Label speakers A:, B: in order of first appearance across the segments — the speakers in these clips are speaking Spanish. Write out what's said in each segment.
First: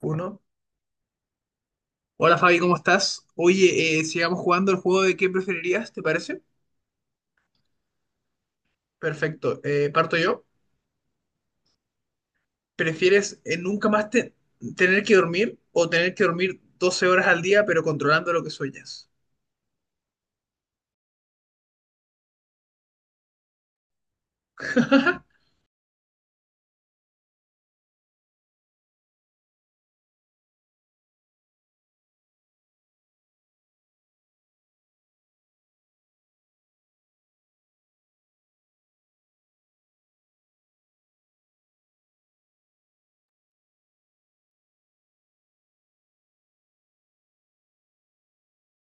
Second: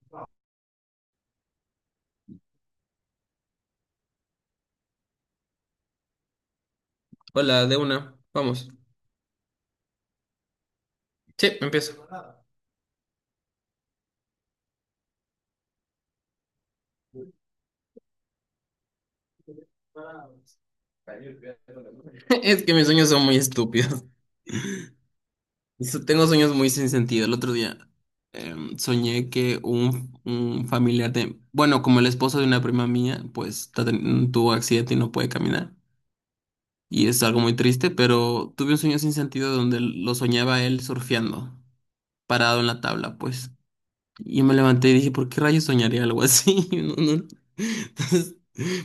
A: Uno. Hola Fabi, ¿cómo estás? Oye, sigamos jugando el juego de qué preferirías, ¿te parece?
B: Hola, de una. Vamos.
A: Perfecto. Parto yo.
B: Sí, empiezo.
A: ¿Prefieres nunca más te- tener que dormir o tener que dormir 12 horas al día pero controlando lo que sueñas?
B: Es que mis sueños son muy estúpidos. Tengo sueños muy sin sentido. El otro día soñé que un familiar de, bueno, como el esposo de una prima mía, pues tuvo accidente y no puede caminar. Y es algo muy triste, pero tuve un sueño sin sentido donde lo soñaba él surfeando, parado en la tabla, pues. Y me levanté y dije, ¿por qué rayos soñaría algo así? No, no. Entonces,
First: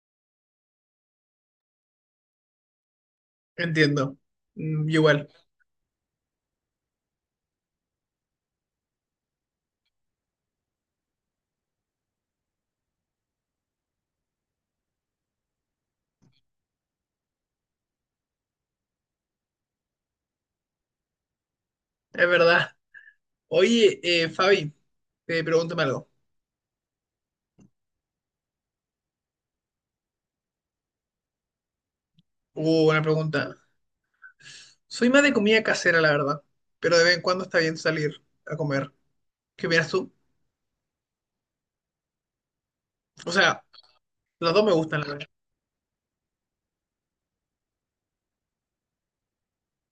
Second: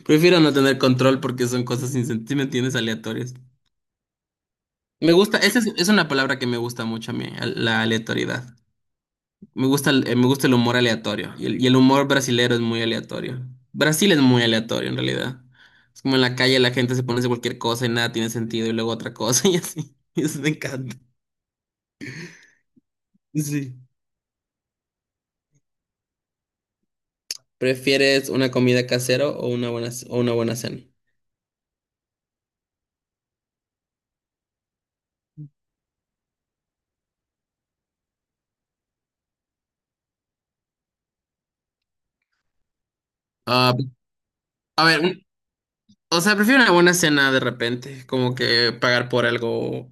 B: prefiero no tener control porque son cosas sin sentido, ¿me entiendes? Aleatorias.
A: Entiendo. Mm,
B: Me
A: igual,
B: gusta, esa es una palabra que me gusta mucho a mí, la aleatoriedad. Me gusta el humor aleatorio y el humor brasilero es muy aleatorio. Brasil es muy aleatorio en realidad. Es como en la calle la gente se pone a hacer cualquier cosa y nada tiene sentido y luego otra cosa y así. Eso me encanta.
A: es verdad.
B: Sí.
A: Oye, Fabi, pregúntame algo.
B: ¿Prefieres una comida casera o o una buena cena?
A: Buena pregunta. Soy más de comida casera, la verdad, pero de vez en cuando está bien salir a comer. ¿Qué opinas tú? O sea,
B: Ah,
A: las dos me
B: a ver,
A: gustan, la verdad.
B: o sea, prefiero una buena cena de repente, como que pagar por algo.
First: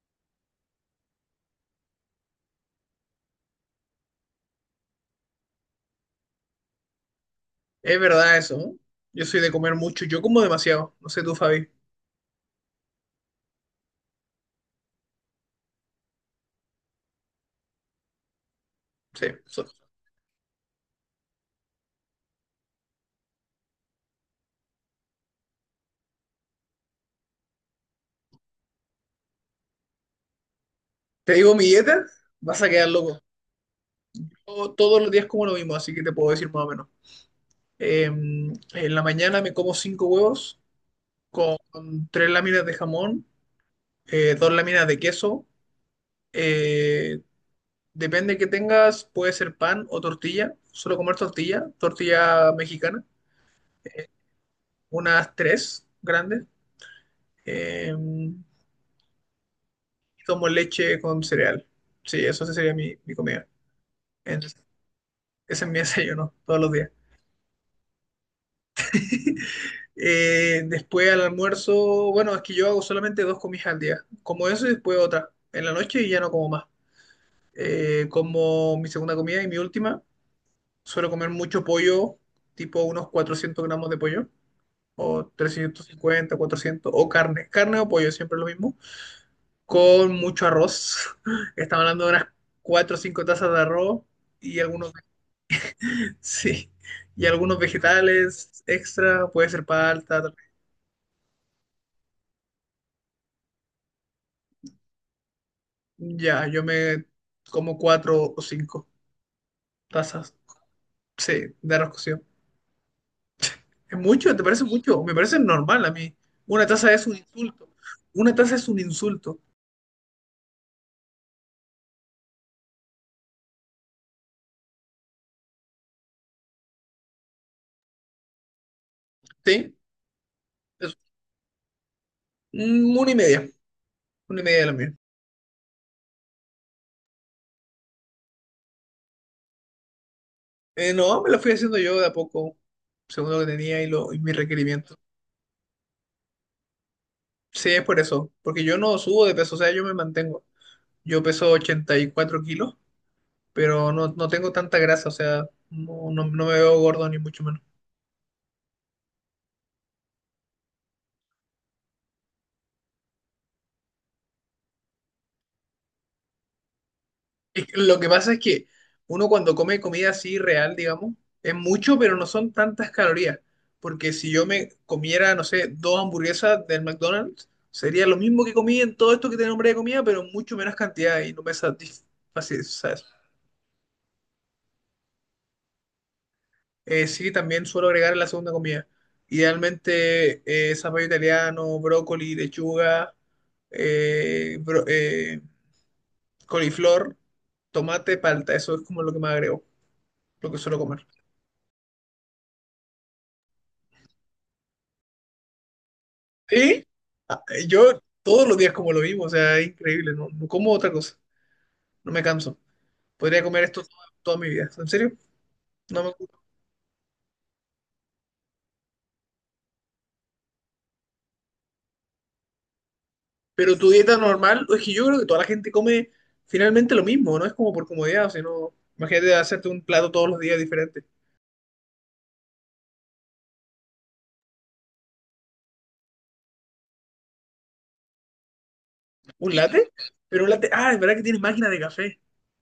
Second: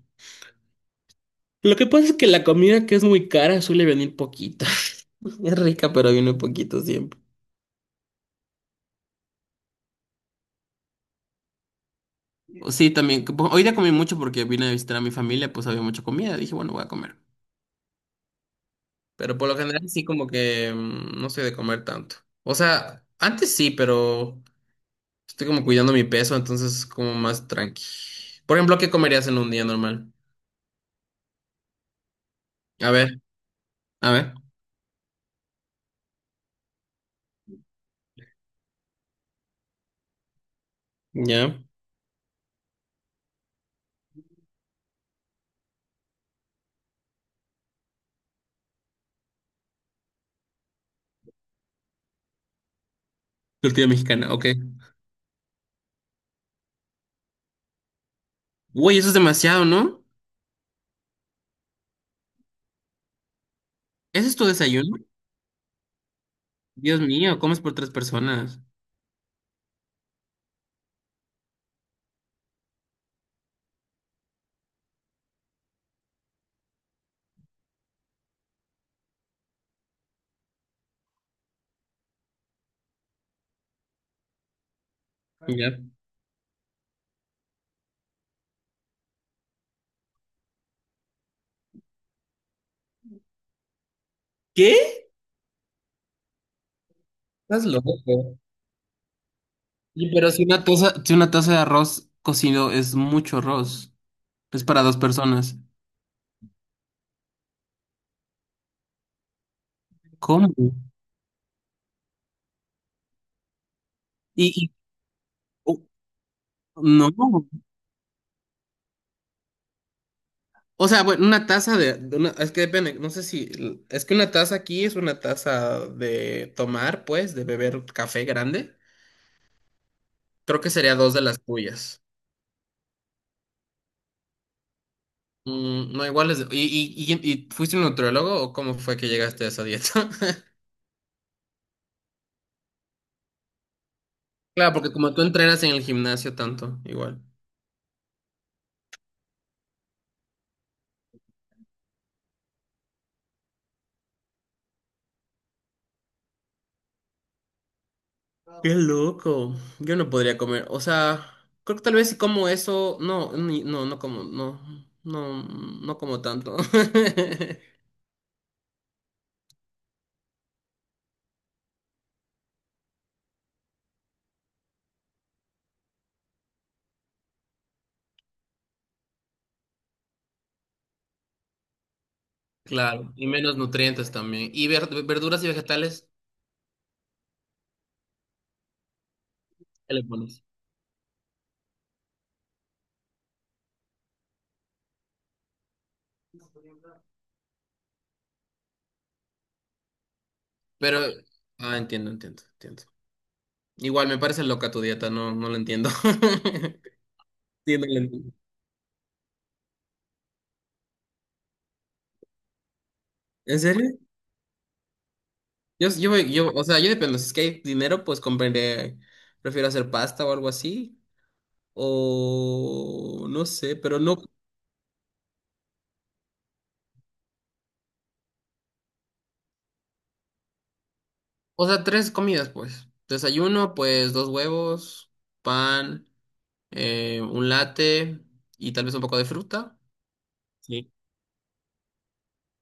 B: Lo que pasa es que la comida que es muy cara suele venir poquito. Es rica, pero viene poquito siempre.
A: Es verdad eso, ¿no? Yo soy de comer mucho, yo como demasiado. No sé tú, Fabi.
B: Sí, también. Hoy día comí mucho porque vine a visitar a mi familia, pues había mucha comida. Dije, bueno, voy a comer.
A: Sí,
B: Pero por lo general sí como que no soy de comer tanto. O sea, antes sí, pero estoy como cuidando mi peso, entonces como más tranqui. Por ejemplo, ¿qué comerías en un día normal?
A: te digo mi dieta, vas a quedar
B: A
A: loco.
B: ver, a ver.
A: Yo todos los días como lo mismo, así que te puedo decir más o menos. En la mañana me como 5 huevos con
B: ¿Ya?
A: 3 láminas de jamón, 2 láminas de queso. eh, Depende que tengas, puede ser pan o tortilla. Solo comer tortilla, tortilla mexicana,
B: Tortilla mexicana, ok.
A: unas tres grandes. eh,
B: Uy, eso es demasiado, ¿no?
A: y tomo leche con cereal. Sí, eso sí sería mi comida.
B: ¿Ese es tu desayuno?
A: Ese es mi desayuno todos los días.
B: Dios mío, comes por tres personas.
A: Después al almuerzo, bueno, es que yo hago solamente dos comidas al día. Como eso y después otra. En la noche y ya no como más. Como mi segunda comida y mi última. Suelo comer mucho pollo, tipo unos 400 gramos de pollo. O
B: ¿Ya?
A: 350 400. O carne. Carne o pollo, siempre lo mismo. Con mucho arroz. Estamos hablando de unas 4 o 5 tazas de arroz y algunos.
B: ¿Qué?
A: Sí, y algunos
B: Estás loco.
A: vegetales extra, puede ser palta,
B: Pero si una taza de arroz cocido es mucho arroz, es para dos personas.
A: ya, yo me como cuatro o cinco tazas,
B: ¿Cómo?
A: sí, de arroz cocido. ¿Es mucho? ¿Te parece
B: Y-
A: mucho? Me parece
B: oh,
A: normal a mí. Una taza es
B: no.
A: un insulto. Una taza es un insulto,
B: O sea, bueno, una taza es que depende, no sé si, es que una taza aquí es una taza de tomar, pues, de beber café grande.
A: ¿sí?
B: Creo que sería
A: Es
B: dos de las tuyas.
A: mm, una y media de la mía.
B: No, igual es, y fuiste un nutriólogo o cómo fue que llegaste a esa dieta?
A: No, me lo fui haciendo yo de a poco, según lo que tenía y mis
B: Claro, porque
A: requerimientos.
B: como tú entrenas en el gimnasio tanto, igual.
A: Sí, es por eso, porque yo no subo de peso, o sea, yo me mantengo. Yo peso 84 kilos pero no, no tengo tanta grasa, o sea, no me veo gordo ni mucho menos.
B: Qué loco. Yo no podría comer. O sea, creo que tal vez si como eso. No, no, no como, no. No, no como tanto.
A: Es que lo que pasa es que uno cuando come comida así real, digamos, es mucho, pero no son tantas calorías, porque si yo me comiera, no sé, dos hamburguesas del McDonald's, sería lo mismo que comí en todo esto que te nombré de comida, pero en mucho menos cantidad y no me satisface, ¿sabes?
B: Claro, y menos nutrientes también. Y verduras y vegetales,
A: Sí, también suelo agregar en la segunda comida.
B: ¿qué le
A: Idealmente,
B: pones?
A: zapallo italiano, brócoli, lechuga, eh, bro- eh, coliflor, tomate, palta, eso es como lo que más agrego, lo que suelo
B: Pero,
A: comer.
B: ah, entiendo, entiendo, entiendo. Igual me parece loca tu dieta, no, no la entiendo.
A: y
B: Sí, no la
A: Yo
B: entiendo.
A: todos los días como lo mismo, o sea, es increíble, no como otra cosa, no me canso. Podría
B: ¿En
A: comer esto
B: serio?
A: toda mi vida, ¿en serio?
B: Yo,
A: No me...
B: yo, yo, o sea, yo dependo. Si es que hay dinero, pues compraré. Prefiero hacer pasta o algo así. O no sé,
A: Pero tu
B: pero
A: dieta
B: no.
A: normal, es que yo creo que toda la gente come finalmente lo mismo, no es como por comodidad, sino imagínate hacerte un plato todos los días diferente.
B: O sea, tres comidas, pues. Desayuno, pues dos huevos, pan, un latte y tal vez un poco de
A: ¿Un
B: fruta.
A: latte? Pero un latte,
B: Sí.
A: ah, es verdad que tiene máquina de café.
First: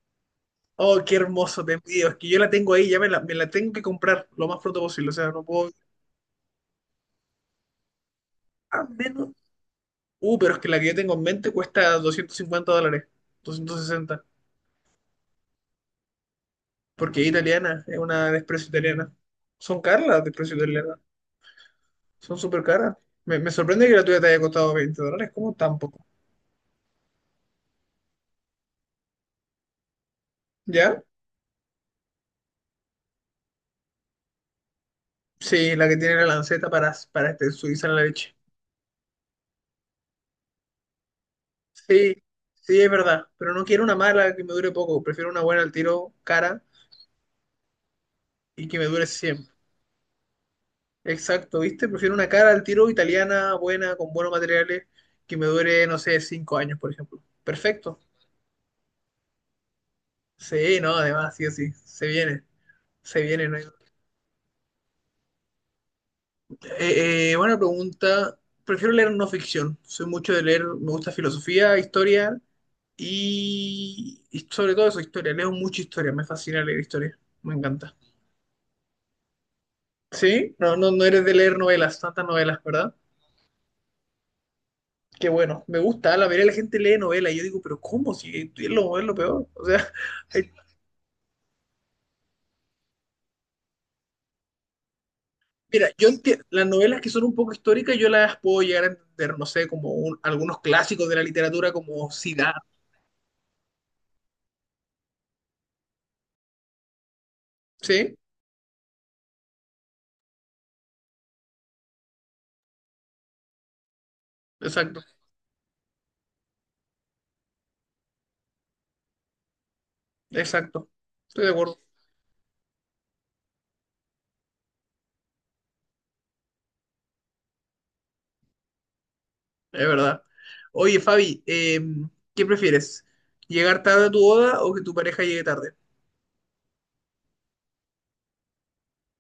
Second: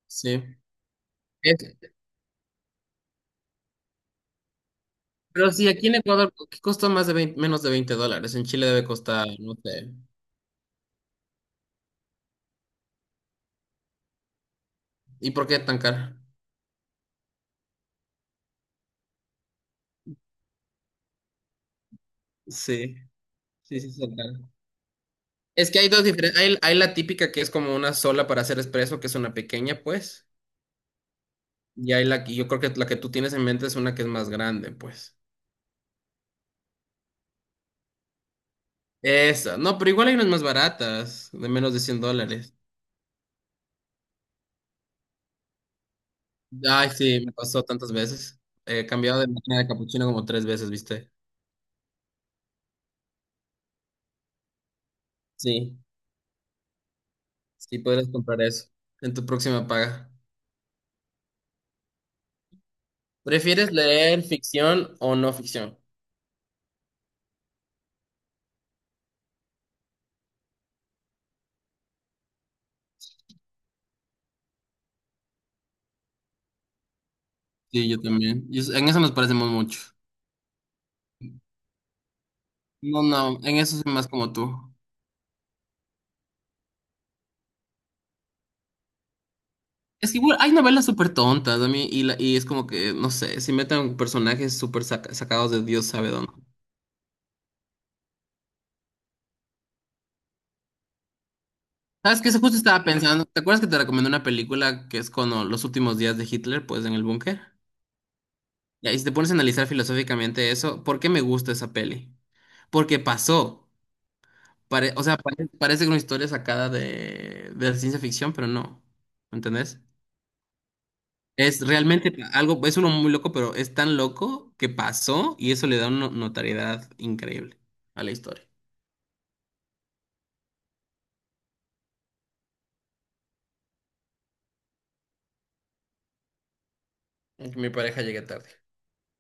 B: Sí.
A: Oh, qué hermoso, te
B: Es-
A: envidio. Es que yo la tengo ahí, ya me la tengo que comprar lo más pronto posible. O sea, no
B: pero sí,
A: puedo.
B: aquí en Ecuador, ¿qué costó? Más de 20, menos de $20. En Chile
A: A
B: debe costar,
A: menos.
B: no sé.
A: Pero es que la que yo tengo en mente cuesta 250 dólares, 260,
B: ¿Y por qué tan caro?
A: porque es italiana, es una de Espresso italiana. Son caras las de Espresso italiana, son súper caras.
B: Sí,
A: Me
B: sí,
A: sorprende
B: sí,
A: que la
B: sí.
A: tuya te haya
B: Claro.
A: costado 20 dólares, ¿cómo
B: Es
A: tan
B: que hay dos
A: poco?
B: diferentes. Hay la típica que es como una sola para hacer espresso, que es una pequeña, pues.
A: ¿Ya?
B: Y hay la que yo creo que la que tú tienes en mente es una que es más grande, pues.
A: Sí, la que tiene la lanceta para, este, suiza en la leche.
B: Esa. No, pero igual hay unas más baratas, de menos de 100
A: Sí,
B: dólares.
A: sí, es verdad, pero no quiero una mala que me dure poco, prefiero una buena al tiro, cara,
B: Ay, sí, me pasó tantas veces.
A: y que me
B: He
A: dure
B: cambiado de
A: siempre.
B: máquina de capuchino como tres veces, ¿viste?
A: Exacto, ¿viste? Prefiero una cara al tiro italiana, buena, con buenos materiales, que me
B: Sí,
A: dure, no sé, 5 años, por ejemplo.
B: sí,
A: Perfecto.
B: podrías comprar eso en tu próxima paga.
A: Sí, no, además, sí o sí, se viene. No hay-
B: ¿Prefieres leer ficción o no ficción?
A: Buena pregunta. Prefiero leer no ficción. Soy mucho de leer, me gusta filosofía, historia y sobre todo eso, historia. Leo mucha historia, me fascina leer historia, me
B: Sí,
A: encanta.
B: yo también. Y en eso nos parecemos mucho.
A: Sí, no eres de leer novelas, tantas novelas, ¿verdad?
B: No, no, en eso soy más como tú.
A: Qué bueno, me gusta, la mayoría de la gente lee novelas y yo digo, pero ¿cómo? Si es lo, es lo peor. O sea,
B: Es que igual
A: hay
B: hay novelas súper tontas a mí y es como que, no sé, si meten personajes súper sacados de Dios
A: mira, yo
B: sabe dónde.
A: entiendo, las novelas que son un poco históricas yo las puedo llegar a entender, no sé, algunos clásicos de la literatura como
B: ¿Sabes qué? Eso, justo
A: Siddhartha,
B: estaba pensando. ¿Te acuerdas que te recomendé una película que es los últimos días de Hitler, pues en el búnker?
A: ¿sí?
B: Ya. Y si te pones a analizar filosóficamente eso, ¿por qué me gusta esa peli? Porque pasó.
A: Exacto,
B: O sea, parece una historia sacada de la ciencia ficción, pero no. ¿Me entendés?
A: exacto. Estoy de
B: Es
A: acuerdo,
B: realmente algo, es uno muy loco, pero es tan loco que pasó y eso le da una notariedad increíble a la historia.
A: es verdad. Oye, Fabi, ¿qué prefieres? ¿Llegar tarde a tu boda o que tu pareja llegue tarde?
B: Es que mi pareja llegué tarde.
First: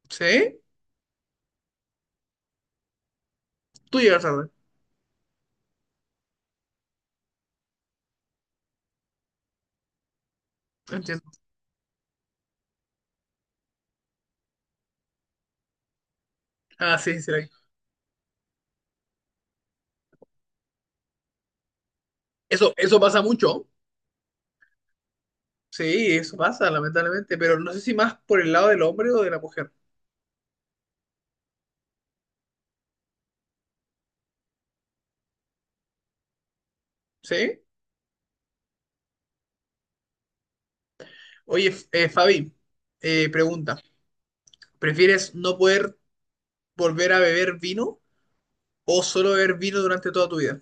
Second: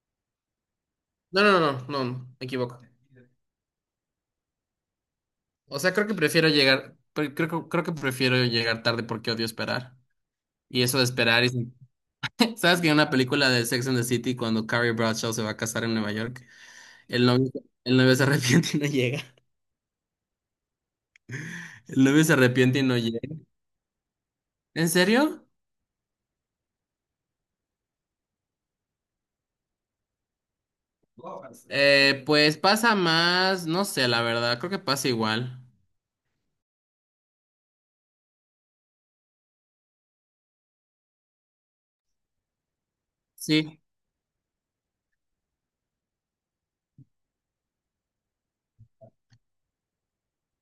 A: ¿Sí?
B: No, no, no, no, no, me equivoco.
A: Tú llegas tarde,
B: O sea, creo que prefiero llegar, creo que prefiero llegar tarde porque odio esperar. Y eso de
A: entiendo.
B: esperar es. ¿Sabes que en una película de Sex and the City, cuando Carrie Bradshaw se va a casar en Nueva York,
A: Ah, sí,
B: el
A: sí, sí.
B: novio, el novio se arrepiente y no llega? El novio se
A: Eso,
B: arrepiente y no
A: eso pasa
B: llega.
A: mucho.
B: ¿En serio?
A: Sí, eso pasa, lamentablemente, pero no sé si más por el lado del hombre o de la mujer,
B: Pues pasa más, no sé, la verdad, creo que pasa igual.
A: ¿sí? Oye, Fabi, pregunta.
B: Sí,
A: ¿Prefieres no poder volver a beber vino o solo beber vino durante toda tu vida?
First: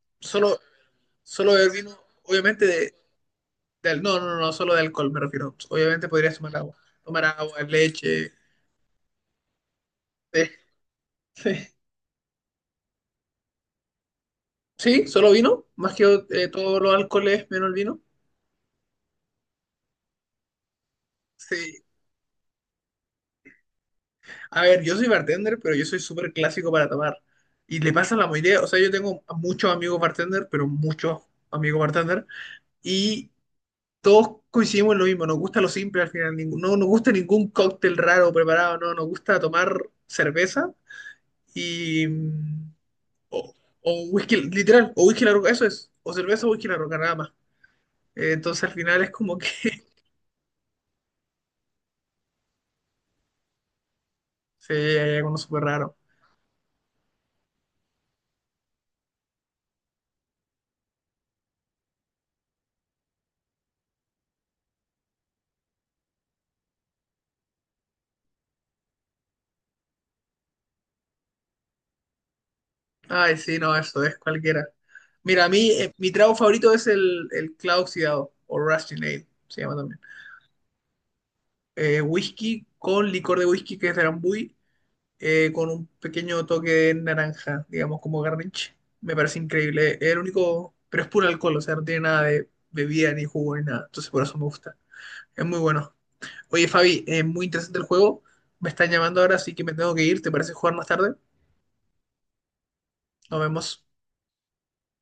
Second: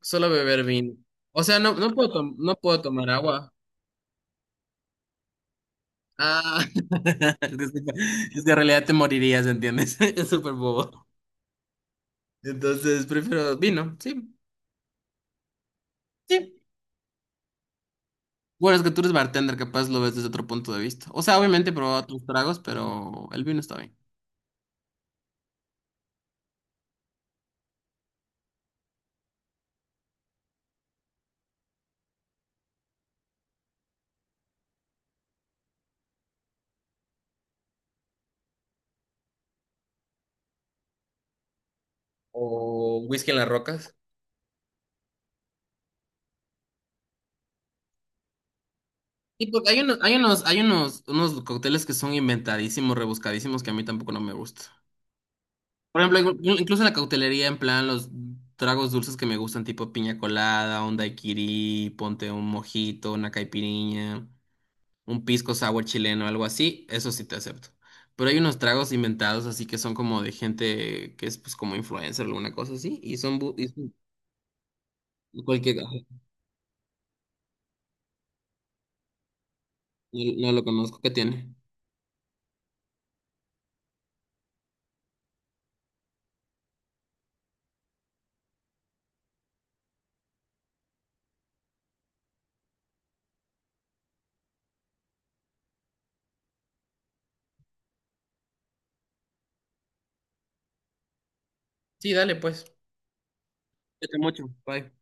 B: solo
A: Solo,
B: beber vino. O
A: solo
B: sea,
A: beber
B: no, no
A: vino,
B: puedo, no
A: obviamente,
B: puedo tomar agua.
A: no, no, no, no, solo de alcohol me refiero. Obviamente podrías
B: Ah,
A: tomar agua,
B: es que, sí,
A: leche,
B: es que en realidad te morirías, ¿entiendes? Es
A: té,
B: súper bobo.
A: sí,
B: Entonces prefiero vino, sí,
A: sí, solo vino, más que
B: sí.
A: todos los alcoholes menos el vino.
B: Bueno, es que tú eres bartender, capaz lo ves desde otro punto de vista. O sea, obviamente he
A: Sí.
B: probado otros tragos, pero el vino está bien.
A: A ver, yo soy bartender, pero yo soy súper clásico para tomar. Y le pasa a la mayoría, o sea, yo tengo muchos amigos bartender, pero muchos amigos bartender. Y todos coincidimos en lo mismo, nos gusta lo simple al final, no nos gusta ningún cóctel raro preparado, no, nos gusta tomar cerveza y... mm,
B: ¿O whisky en las
A: o,
B: rocas?
A: o whisky, literal, o whisky la roca, eso es, o cerveza o whisky la roca, nada más. Entonces al final es como que
B: Y porque hay unos, hay unos, hay unos, unos cócteles que son inventadísimos, rebuscadísimos, que a mí tampoco no me gusta.
A: se hay algo súper raro.
B: Por ejemplo, incluso en la cautelería, en plan, los tragos dulces que me gustan, tipo piña colada, un daiquiri, ponte un mojito, una caipirinha. Un pisco sour chileno, algo así, eso sí te acepto. Pero hay unos tragos inventados, así que son como de gente que es pues como influencer o alguna cosa así, y
A: Ay,
B: son,
A: sí, no, eso es cualquiera.
B: y
A: Mira, a mí,
B: cualquier, ajá,
A: mi trago favorito es el clavo oxidado, o Rusty Nail, se llama también.
B: no, no lo conozco, ¿qué tiene?
A: Whisky con licor de whisky que es de Drambuie con un pequeño toque de naranja, digamos, como garnish. Me parece increíble. Es el único, pero es puro alcohol, o sea, no tiene nada de bebida ni jugo ni nada. Entonces por eso me gusta. Es muy bueno. Oye, Fabi, es muy interesante el juego. Me están llamando ahora, así que me tengo que ir. ¿Te parece jugar más tarde?
B: Sí, dale, pues.
A: Nos vemos.
B: Cuídate mucho, bye.